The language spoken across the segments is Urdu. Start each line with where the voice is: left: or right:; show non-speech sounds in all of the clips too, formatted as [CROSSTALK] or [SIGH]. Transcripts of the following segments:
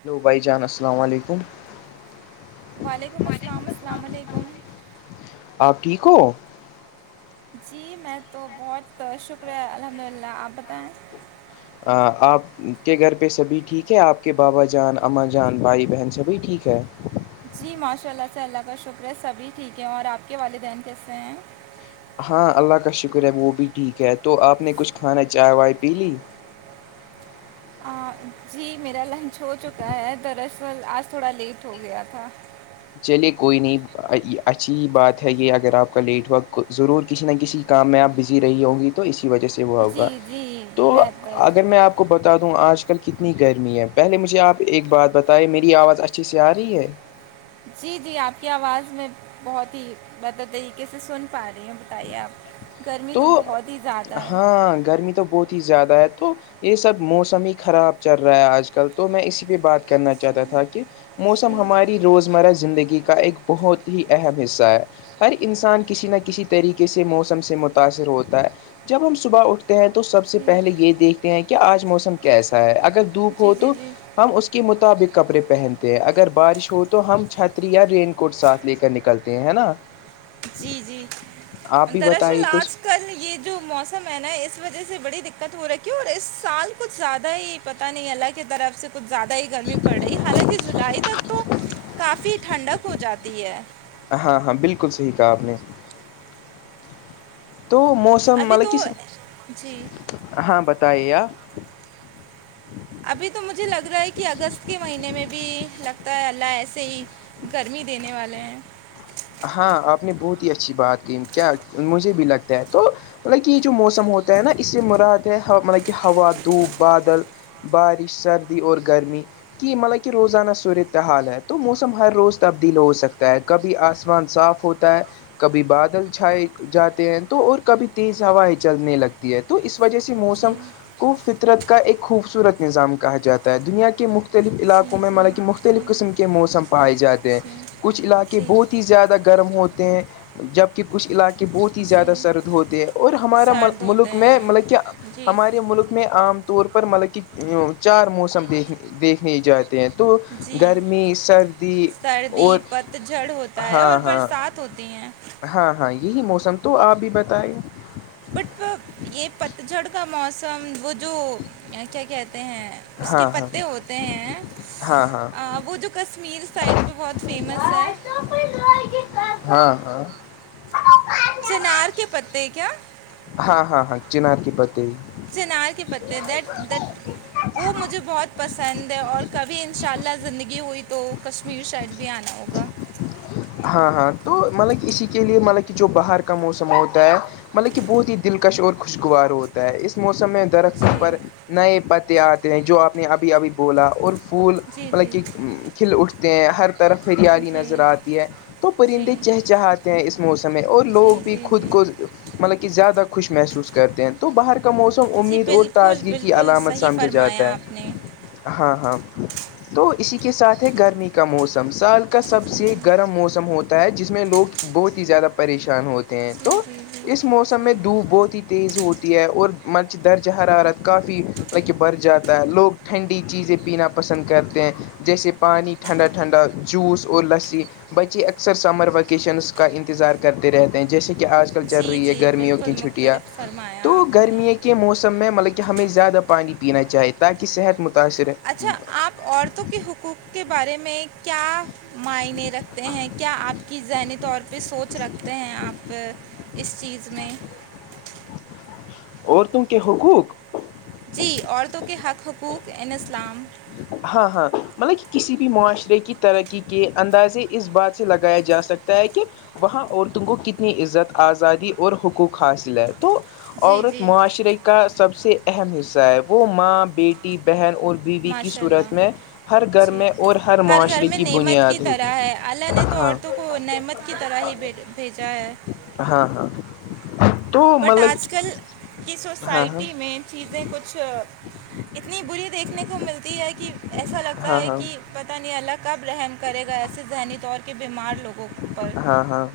left: ہیلو بھائی جان السلام علیکم
right: وعلیکم السلام السلام علیکم
left: آپ ٹھیک ہو
right: جی میں تو بہت شکریہ الحمد للہ آپ بتائیں
left: آپ کے گھر پہ سبھی ٹھیک ہے آپ کے بابا جان اماں جان بھائی بہن سبھی ٹھیک ہے
right: جی ماشاء اللہ سے اللہ کا شکر ہے سبھی ٹھیک ہیں اور آپ کے والدین کیسے ہیں
left: ہاں اللہ کا شکر ہے وہ بھی ٹھیک ہے تو آپ نے کچھ کھانا چائے وائے پی لی
right: جی میرا لنچ ہو چکا ہے دراصل آج تھوڑا لیٹ ہو گیا تھا
left: چلیے کوئی نہیں اچھی بات ہے یہ اگر آپ کا لیٹ ہوا ضرور کسی نہ کسی کام میں آپ بزی رہی ہوں گی تو اسی وجہ سے وہ
right: جی
left: ہوگا
right: جی
left: تو
right: بہتر
left: اگر میں آپ آپ کو بتا دوں آج کل کتنی گرمی ہے پہلے مجھے آپ ایک بات بتائے میری آواز اچھی سے آ رہی ہے
right: جی جی آپ کی آواز میں بہت ہی بہتر طریقے سے سن پا رہی ہوں بتائیے آپ گرمی
left: تو
right: بہت ہی زیادہ ہے
left: ہاں گرمی تو بہت زیادہ ہے تو یہ سب موسم ہی خراب چل رہا ہے آج کل تو میں اسی پہ بات کر کرنا چاہتا تھا کہ
right: جی
left: موسم ہماری روزمرہ ز زندگی کا ایک بہت ہی اہم حصہ ہے ہر انسان کسی نہ کسی طریقے سے موسم سے متاثر ہوتا ہے جب ہم صبح اٹھتے ہیں تو سب سے
right: جی جی
left: پہلے یہ دیکھتے ہیں کہ کہ آج موسم کیسا ہے اگر دھوپ
right: جی
left: ہو
right: جی
left: تو
right: جی
left: ہم اس کے مطابق کپڑے پہنتے ہیں اگر بارش ہو تو ہم چھتری یا رین کوٹ ساتھ لے کر نکل نکلتے ہیں ہے نا
right: جی جی
left: آپ بھی بتائیے
right: دراصل
left: کچھ
right: آج کل یہ جو موسم ہے نا اس وجہ سے بڑی دقت ہو رکھی اور اس سال کچھ زیادہ ہی پتا نہیں اللہ کہ طرف سے کچھ زیادہ ہی گرمی پڑ رہی حالانکہ جولائی تک تو کافی ٹھنڈک ہو جاتی ہے
left: ہاں ہاں بالکل صحیح کہا آپ نے تو موسم
right: ابھی
left: مطلب
right: تو
left: کس
right: جی
left: ہاں بتائیے آپ
right: ابھی تو مجھے لگ رہا ہے کہ اگست کے مہینے میں بھی لگتا ہے اللہ ایسے ہی گرمی دینے والے ہیں
left: ہاں آپ نے بہت ہی اچھی بات کہ کیا مجھے بھی لگتا ہے تو مطلب کہ یہ جو موسم ہوتا ہے نا اس سے مراد ہے مطلب کہ ہوا دھوپ بادل بارش سردی اور گرمی کہ مطلب کہ روزانہ صورتحال ہے تو موسم ہر روز تبدیل ہو سکتا ہے کبھی آ آسمان صاف ہوتا ہے کبھی بادل چھائے جاتے ہیں تو اور کبھی تیز ہوائیں چلنے لگتی ہے تو اس وجہ سے
right: جی
left: موسم کو فطرت کا ایک خوبصورت نظام کہا جاتا ہے دنیا کے مختلف
right: جی
left: علاقوں میں
right: جی
left: مطلب کہ
right: جی
left: مختلف قسم کے موسم
right: جی
left: پائے جاتے ہیں
right: جی
left: کچھ علاقے
right: جی
left: بہت بہت ہی زیادہ گرم ہوتے ہیں جبکہ کچھ علاقے بہت ہی
right: جی
left: زیادہ سرد ہوتے ہیں اور ہمارا
right: سرد ہوتے
left: ملک میں
right: ہیں
left: مطلب کہ
right: جی
left: ہمارے ملک میں عام طور پر مطلب کہ چار موسم دیکھ دیکھنے جات ہیں تو
right: جی
left: گرمی سردی اور
right: تو جڑ ہو
left: ہاں ہاں ہاں ہاں یہی موسم تو آپ بھی بتائائے
right: بٹ یہ پتجھڑ کا موسم وہ جو کیا کہتے ہیں اس کے
left: ہاں ہاں
right: پتے ہوتے ہیں
left: ہاں ہاں
right: وہ جو کشمیر سائڈ پہ بہت فیمس ہے
left: ہاں ہاں
right: چنار کے پتے کیا
left: ہاں ہاں ہاں چنار کی پتے ہی
right: سےنار کے پتے د دٹ وہ مجھے بہت پسند ہے اور کبھی ان شاء اللہ زندگی ہوئی تو کشمیر سائڈ بھی آنا ہوگا
left: ہاں ہاں تو مطلب کہ اسی کے لیے مطلب کہ جو باہر کا موسم ہوتا ہے مطلب کہ بہت ہی دلکش اور خوشگوار ہوتا ہے اس موسم میں درخت
right: جی
left: پر نئے پتے آتے ہیں جو آپ نے ابھی ابھی بولا اور پھول
right: جی
left: مطلب
right: جی
left: کہ کھل اٹھتے ہیں ہر طرف ہریالی
right: جی
left: نظر آتی ہے تو
right: جی
left: پرندے چہچہاتے ہیں اس موسم میں اور لوگ
right: جی
left: بھی
right: جی
left: خود
right: جی
left: کو مطلب کہ زیادہ خوش محسوس کرتے ہیں تو باہر کا موسم
right: جی
left: امید اور
right: بالکل
left: تازگی کی
right: بالکل
left: علامت
right: صحیح
left: سمجھا جاتا
right: فرمایا آپ
left: ہے
right: نے
left: ہاں ہاں تو اسی کے ساتھ ہے گرمی کا موسم سمسال کا
right: جی
left: سب سے
right: جی
left: گرم موسم ہوتا ہے جس میں لوگ بہت ہی زیادہ پریشان ہوتے ہیں تو
right: جی جی
left: اس موسم
right: جی
left: میں دھوپ بہت ہی تیز ہوتی ہے اور مرچ درج حرارت کافی کہ بر جاتا ہے لوگ ٹھنڈی چیزیں پینا پسند کرتے ہیں جیسے پانی ٹھنڈا ٹھنڈا جوس اور لسی بچے اکثر سمر ویکیشنس کا انتظار کرتے رہتے ہیں جیسے کہ آج کل چل
right: جی
left: رہی ہے
right: جی
left: گرمیوں کی
right: بالکل
left: چھٹیاں
right: مختلف فرمایا
left: تو
right: آپ نے
left: گرمییا ک موسم میں مطلب کہ ہمیں زیادہ پانی پینا چاہیے تاکہ صحت متاثر
right: اچھا آپ عورتوں کے حقوق کے بارے میں کیا معنے رکھتے ہیں کیا آپ کی ذہنی طور پہ سوچ رکھتے ہیں آپ اس چیز میں
left: اور تم کے حقوق
right: جی عورتوں کے حق حقوق این اسلام
left: ہاں ہاں مطلب کہ کسی بھی معاشرے کی ترقی کے اندازے اس بات سے لگایا جا سکتا ت ہے کہ وہاں عورتوں کو کتنی عزت آزادی اور حقوق حاصل ہے تو
right: جی
left: عورت
right: جی
left: معاشرے کا سب سے اہم حصہ ہے وہ ماں بیٹی بہن اور بیو و کی
right: ماشاء
left: صورت
right: اللہ
left: میں ہر گھر
right: جی
left: میں اور ہر
right: گھر
left: معاشرے
right: میں
left: کی
right: نعمت کی
left: بنیاد ہوتی
right: طرح ہے اللہ نے
left: ہاں
right: تو عورتوں کو نعمت کی طرح ہی بھی بھیجا ہے
left: ہاں ہاں تو
right: بٹ آج
left: مطلب
right: کل کی
left: ہاں ہاں
right: سوسائٹی میں چیزیں کچھ اتنی بری دیکھنے کو ملتی ہے کہ ایسا لگتا
left: ہاں
right: ہے
left: ہاں
right: کہ پتہ نہیں اللہ کب رحم کرے گا ایسے ذہنی طور کے بیمار لوگوں پر
left: ہاں ہاں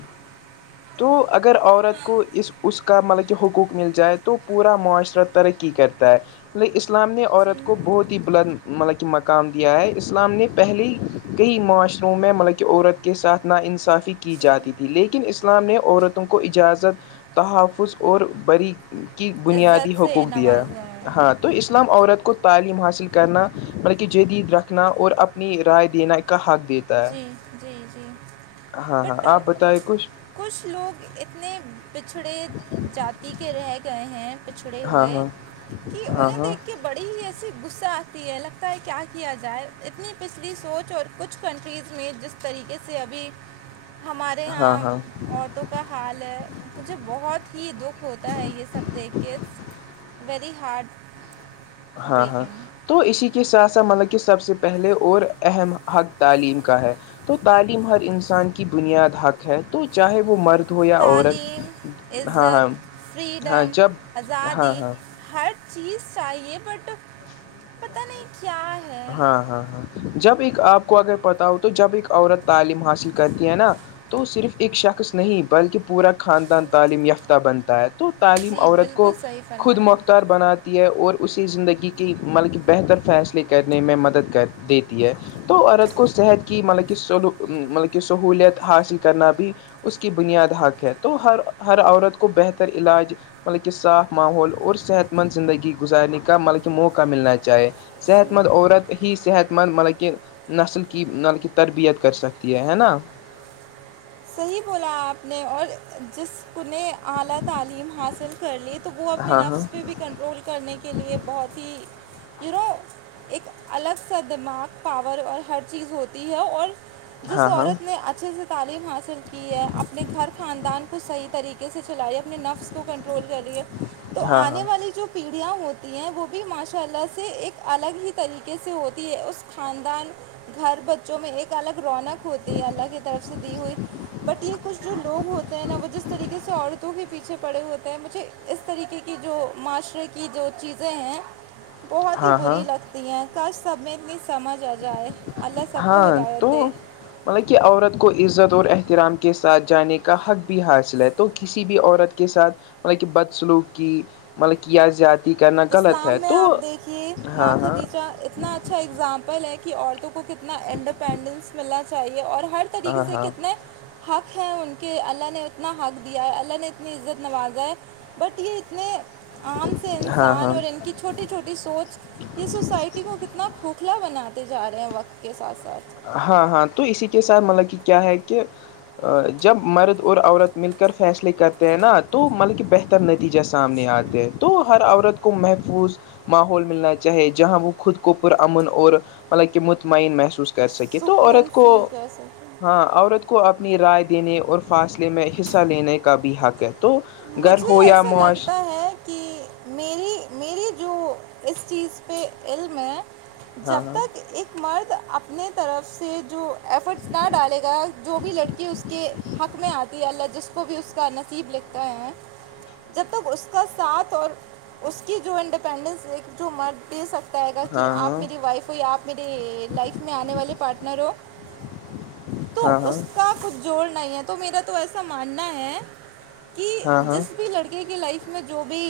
left: تو اگر عورت کو اس اس کا مطلب کہ حقوق مل جائے تو پورا معاشرہ ترقی کرتا ہے اسلام نے
right: جی
left: عورت کو بہت ہی بلند مطلب کہ مقام دیا ہے اسلام نے پہلے کئی معاشروں میں ملبک عورت کے ساتھ نا انصافی کی
right: جی
left: جاتی تھی لیکن اسلام نے عورتوں کو اجازت تحفظ اور بری کی بنیادی
right: عزت سے
left: حقوق دیا
right: نوازا ہے
left: ہاں تو اسلام عورت کو تعلیم حاصل کرنا مطلب کہ ج عید رکھنا اور اپنی رائے دینا ایک کا حق دتے
right: جی جی جی
left: ہاں ہاں آپ
right: بٹ
left: بتائی
right: کچھ لوگ اتنے پچھڑے جتی کے رہ گئے ہیں پچھڑے
left: ہاں
right: ہوئے
left: ہاں ہاں
right: انہیں
left: ہاں
right: دیکھ کہ بڑی ہی ایسی غصہ آتی ہے لگتا ہے کیا کیا جائے اتنی پچھلی سوچ اور کچھ کنٹریز میں جس طریقے سے ابھی ہمارے
left: ہاں
right: یہاں
left: ہاں
right: عورتوں کا حال ہے مجھے بہت ہی دکھ ہوتا ہے یہ سب دیکھ کے ویری ہارڈ
left: ہاں ہاں تو اسی کے ساتھ ساتھ مطلب کہ سب سے پہلے اور اہم حق تعلیم کا ہے تو تعلیم ہر انسان کی بنیاد حق ہے تو چاہے وہ مرد ہو یا عورت
right: تعلیم
left: ہاں ہاں
right: عزت
left: ہاں
right: فریڈم
left: جب ہاں
right: آزادی
left: ہاں
right: ہر چیز چاہیے بٹ پت نہیں کیا ہے
left: ہاں ہاں ہاں جب ایک آپ کو اگر پتا ہو تو جب ایک عورت تعلیم حاصل کرتی ہے نا تو صرف ایک شخص نہیں بلکہ پورا خاندان تعلیم یافتہ بنتا ہے تو تعلیم
right: جی
left: عورت کو
right: بالکل صحیح
left: خود
right: فرمایا
left: مخت ار بناتی ہے اور اسی زندگی کے ملب کہ بہتر فیصلے کرنے میں مدد کر دیتی ہے تو عورت کو صحت کی مطلب کہ مطلب کہ سہوولت حاصل کرنا بھی اس کی بنیاد حق ہے تو ہر ہر عورت کو بہتر علاج مطلب کہ صاف ماحول اور صحت مند زندگی گزارنے کا مطلب کہ موقع ملنا چاہے صحت صحت مند عورت ہی صحت مند مطلب کہ نسل کی مطلب کی تربیت کر سکتی ہے نا
right: [UNINTELLIGIBLE] کر لیے تو وہ اپنے
left: ہاں
right: نفس پہ بھی کنٹرول کرنے کے لیئے بہت ہی ی نو ایک الگ سا دماغ پاور اور ہر چیز ہوتی ہے اور جس
left: ہاں ہاں ہاں
right: عورت نے اچھے سے تعلیم کی ہے اپنے گھر خاندان کو صحیح طریقے سے چلے نفس کو کنٹرول کر لیا تو
left: ہاں ہاں
right: آنے والی جو پیڑھیاں ہوتی ہیں وہ بھی ماشاء اللہ سے ایک الگ ہی طریقے سے ہوتی ہے اس خاندان گھر بچوں میں ایک الگ رونق ہوتی ہے اللہ کی طرف سے دی ہوئی بٹ یہ کچھ جو لوگ ہوتے ہیں نا وہ جس طریقے سے عورتوں کے پیچھے پڑے ہوتے ہیں مجھے اس طریقے کی جو معاشرے کی جو چیزیں ہیں
left: ہ
right: بہت ہی بری لگتی ہیں کش سب میں اتنی سمجھ آ جائے اللہ سب کو
left: ہاں
right: ہدایت
left: تو
right: دے
left: مطلب کہ عورت کو عزت اور احترام کے ساتھ جانے کا حق بھی حاصل ہے تو کسی بھی عورت کے ساتھ مطلب کہ بدسلوک کی مطلب کہ یا زیاد
right: اسلام میں آپ دیکھیے ماں
left: ہاں ہاں
right: خدی کا اتنا اچھا اگزامپل ہے کہ عورتوں کو کتنا انڈیپینڈنس ملنا چاہیے اور ہر طریقے
left: ہاں
right: سے
left: ہاں
right: کتنے حق ہیں ان کے اللہ نے اتنا حق دیا ہے اللہ نے اتنی عزت نواز ہے بٹ یہ اتنے عام سے
left: ہاں
right: انسان
left: ہاں
right: اور ان کی چھوٹی چھوٹی سوچ یہ سوسائٹی کو کتنا کھوکھلا بناتے جا رہے ہیں وقت کے ساتھ ساتھ
left: ہاں ہاں تو اسی کے ساتھ مطلب کہ کیا ہے کہ جب مرد اور عورت مل کر فیصلے کرتے ہیں نا تو مطلب کہ بہتر نتیجہ سامنے آتے ہیں تو ہر عورت کو محفوظ ماحول ملنا چاہے جہاں وہ خود کو پرامن اور مطلب کہ مطمئن محسوس کر سکے تو
right: سکون
left: عورت کو
right: فیل کر سکتے ہیں
left: ہاں عورت کو اپنی رائے دینے اور فاصلے میں حصہ لینے کا بھی حق ہے تو گھر
right: مجھے
left: ہو یا
right: ایسا
left: معاش
right: لگتا ہے کہ میری میری جو اس چیز پہ علم ہے جب
left: ہاں
right: تک ایک مرد اپنے طرف سے جو ایفرٹس نہ ڈالے گا جو بھی لڑکی اس کے حق میں آتی ہے اللہ جس وہ بھی اس کا نصیب لکھتا ہے جب تک اس کا ساتھ اور اس کی جو انڈیپنڈنس ایک جو مرد دے سکتا ہے گا کہ
left: ہاں
right: آپ
left: ہاں
right: میری وائف ہو یا آپ میری لائف میں آنے والے پاٹنر ہو تو
left: ہاں ہاں
right: اس کا کچھ جوڑنا ہی ہے تو میرا تو ایسا ماننا ہے کہ
left: ہاں ہاں
right: جس بھی لڑکے کی لائف میں جو بھی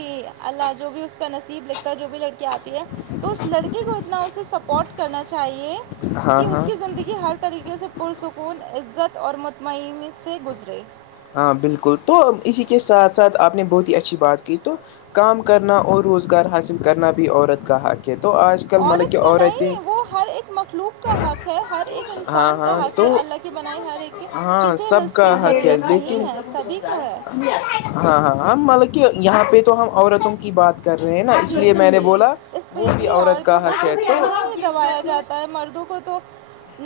right: ال جو بھی اس کا نصیب لگتا ہے جو بھی لک آتی ہے تو اس لڑکے کو اتنا اسے سپورٹ کرنا چاہیے
left: ہاں
right: کہ اس
left: ہاں
right: کی زندگی ہر طریقے سے پرسکون عزت اور مطمئن سے گزرے
left: ہاں بالکل تو اسی کے ساتھ ساتھ آپ نے بہت ہی اچھی بات کی تو کام کرنا اور روزگار حاصل کرنا بھی عورت کا حق ہے کہ تو آج کل مطلب
right: عورت
left: کہ
right: کا نہیں
left: عورتیں
right: ہے وہ ہر ایک مخلوق کا حق ہے ہر ایک
left: ہاں
right: انسان کا
left: ہاں
right: حق
left: تو
right: ہے الگ بنائی ہر ایک
left: ہاں
right: کسی
left: سب
right: رسک
left: کا
right: کی
left: حق ہے
right: ضرورت
left: لیکن
right: نہیں ہے سبھی کو ہے
left: ہاں ہاں ہم مطلب کہ یہاں پہ تو ہم عورتوں کی بات کر رہے ہیں نا اس
right: جی
left: لیے
right: جی
left: میں نے
right: جی
left: بولا وہ بھی
right: اسپیشلی
left: عورت کا
right: عورتوں کو
left: حق ہے
right: کیونکہ انہیں ہی دبایا جاتا
left: تو
right: ہوتا ہے مردوں کو تو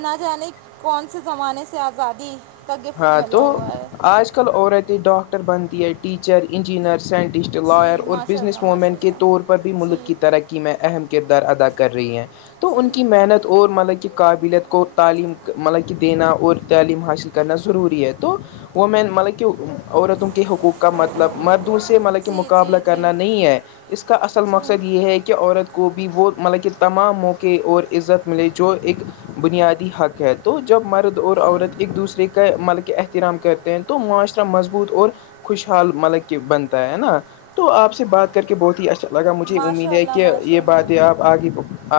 right: نہ جانے کون سے زمانے سے آزادی کا گفٹ
left: ہاں تو
right: ملا ہوا ہے
left: آج کل عورتیں ڈاکٹر بنتی ہے ٹیچر انجینئر سائ سٹ لاائر
right: جی
left: اور
right: ماشاء
left: بزنس
right: اللہ
left: وومن
right: ماشاء
left: کے طور پر بھی
right: اللہ جی
left: ملک کی ترقی میں اہم کردار ادا کر رہی ہیں تو
right: جی
left: ان کی محنت اور مطلب کہ قابلیت کو تعلیم مطلب کہ دینا اور تعلیم حاصل کرنا ضروری ہے تو وہ مین مطلب کہ عورتوں کے حقوق کا مطلب مردوں سے مطلب کہ
right: جی
left: مقابلہ
right: جی جی
left: کرنا نہیں ہے اس کا اصل
right: جی
left: مقصد یہ ہے کہ عورت کو بھی وہ مطلب کہ تمام موقع اور عزت ملے جو ایک بنیادی حق ہے تو جب مرد اور
right: جی
left: عورت ایک دوسرے کے کا مطلب کہ احترام کرتے ہیں تو معاشرہ مضبوط اور خوشحال مطلب کہ بنتا ہے نا تو آپ سے بات کر کے بہت ہی اچھا لگا مجھے امید
right: ماشاء
left: ہے
right: اللہ
left: کہ
right: ماشاء
left: یہ
right: اللہ
left: باتیں آپ آگے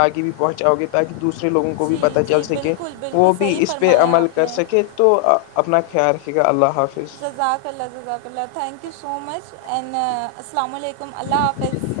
left: آگے بھی پہنچاؤ گے تاکہ دوسرے لوگوں کو بھی
right: جی
left: پتہ چل
right: جی
left: سکے
right: بالکل بالکل
left: وہ بھی
right: صحیح
left: اس پہ
right: فرمایا
left: عمل
right: آپ
left: کر
right: نے
left: سکے تو اپنا خیال ٹھیک ہے اللہ حافظ
right: [UNINTELLIGIBLE]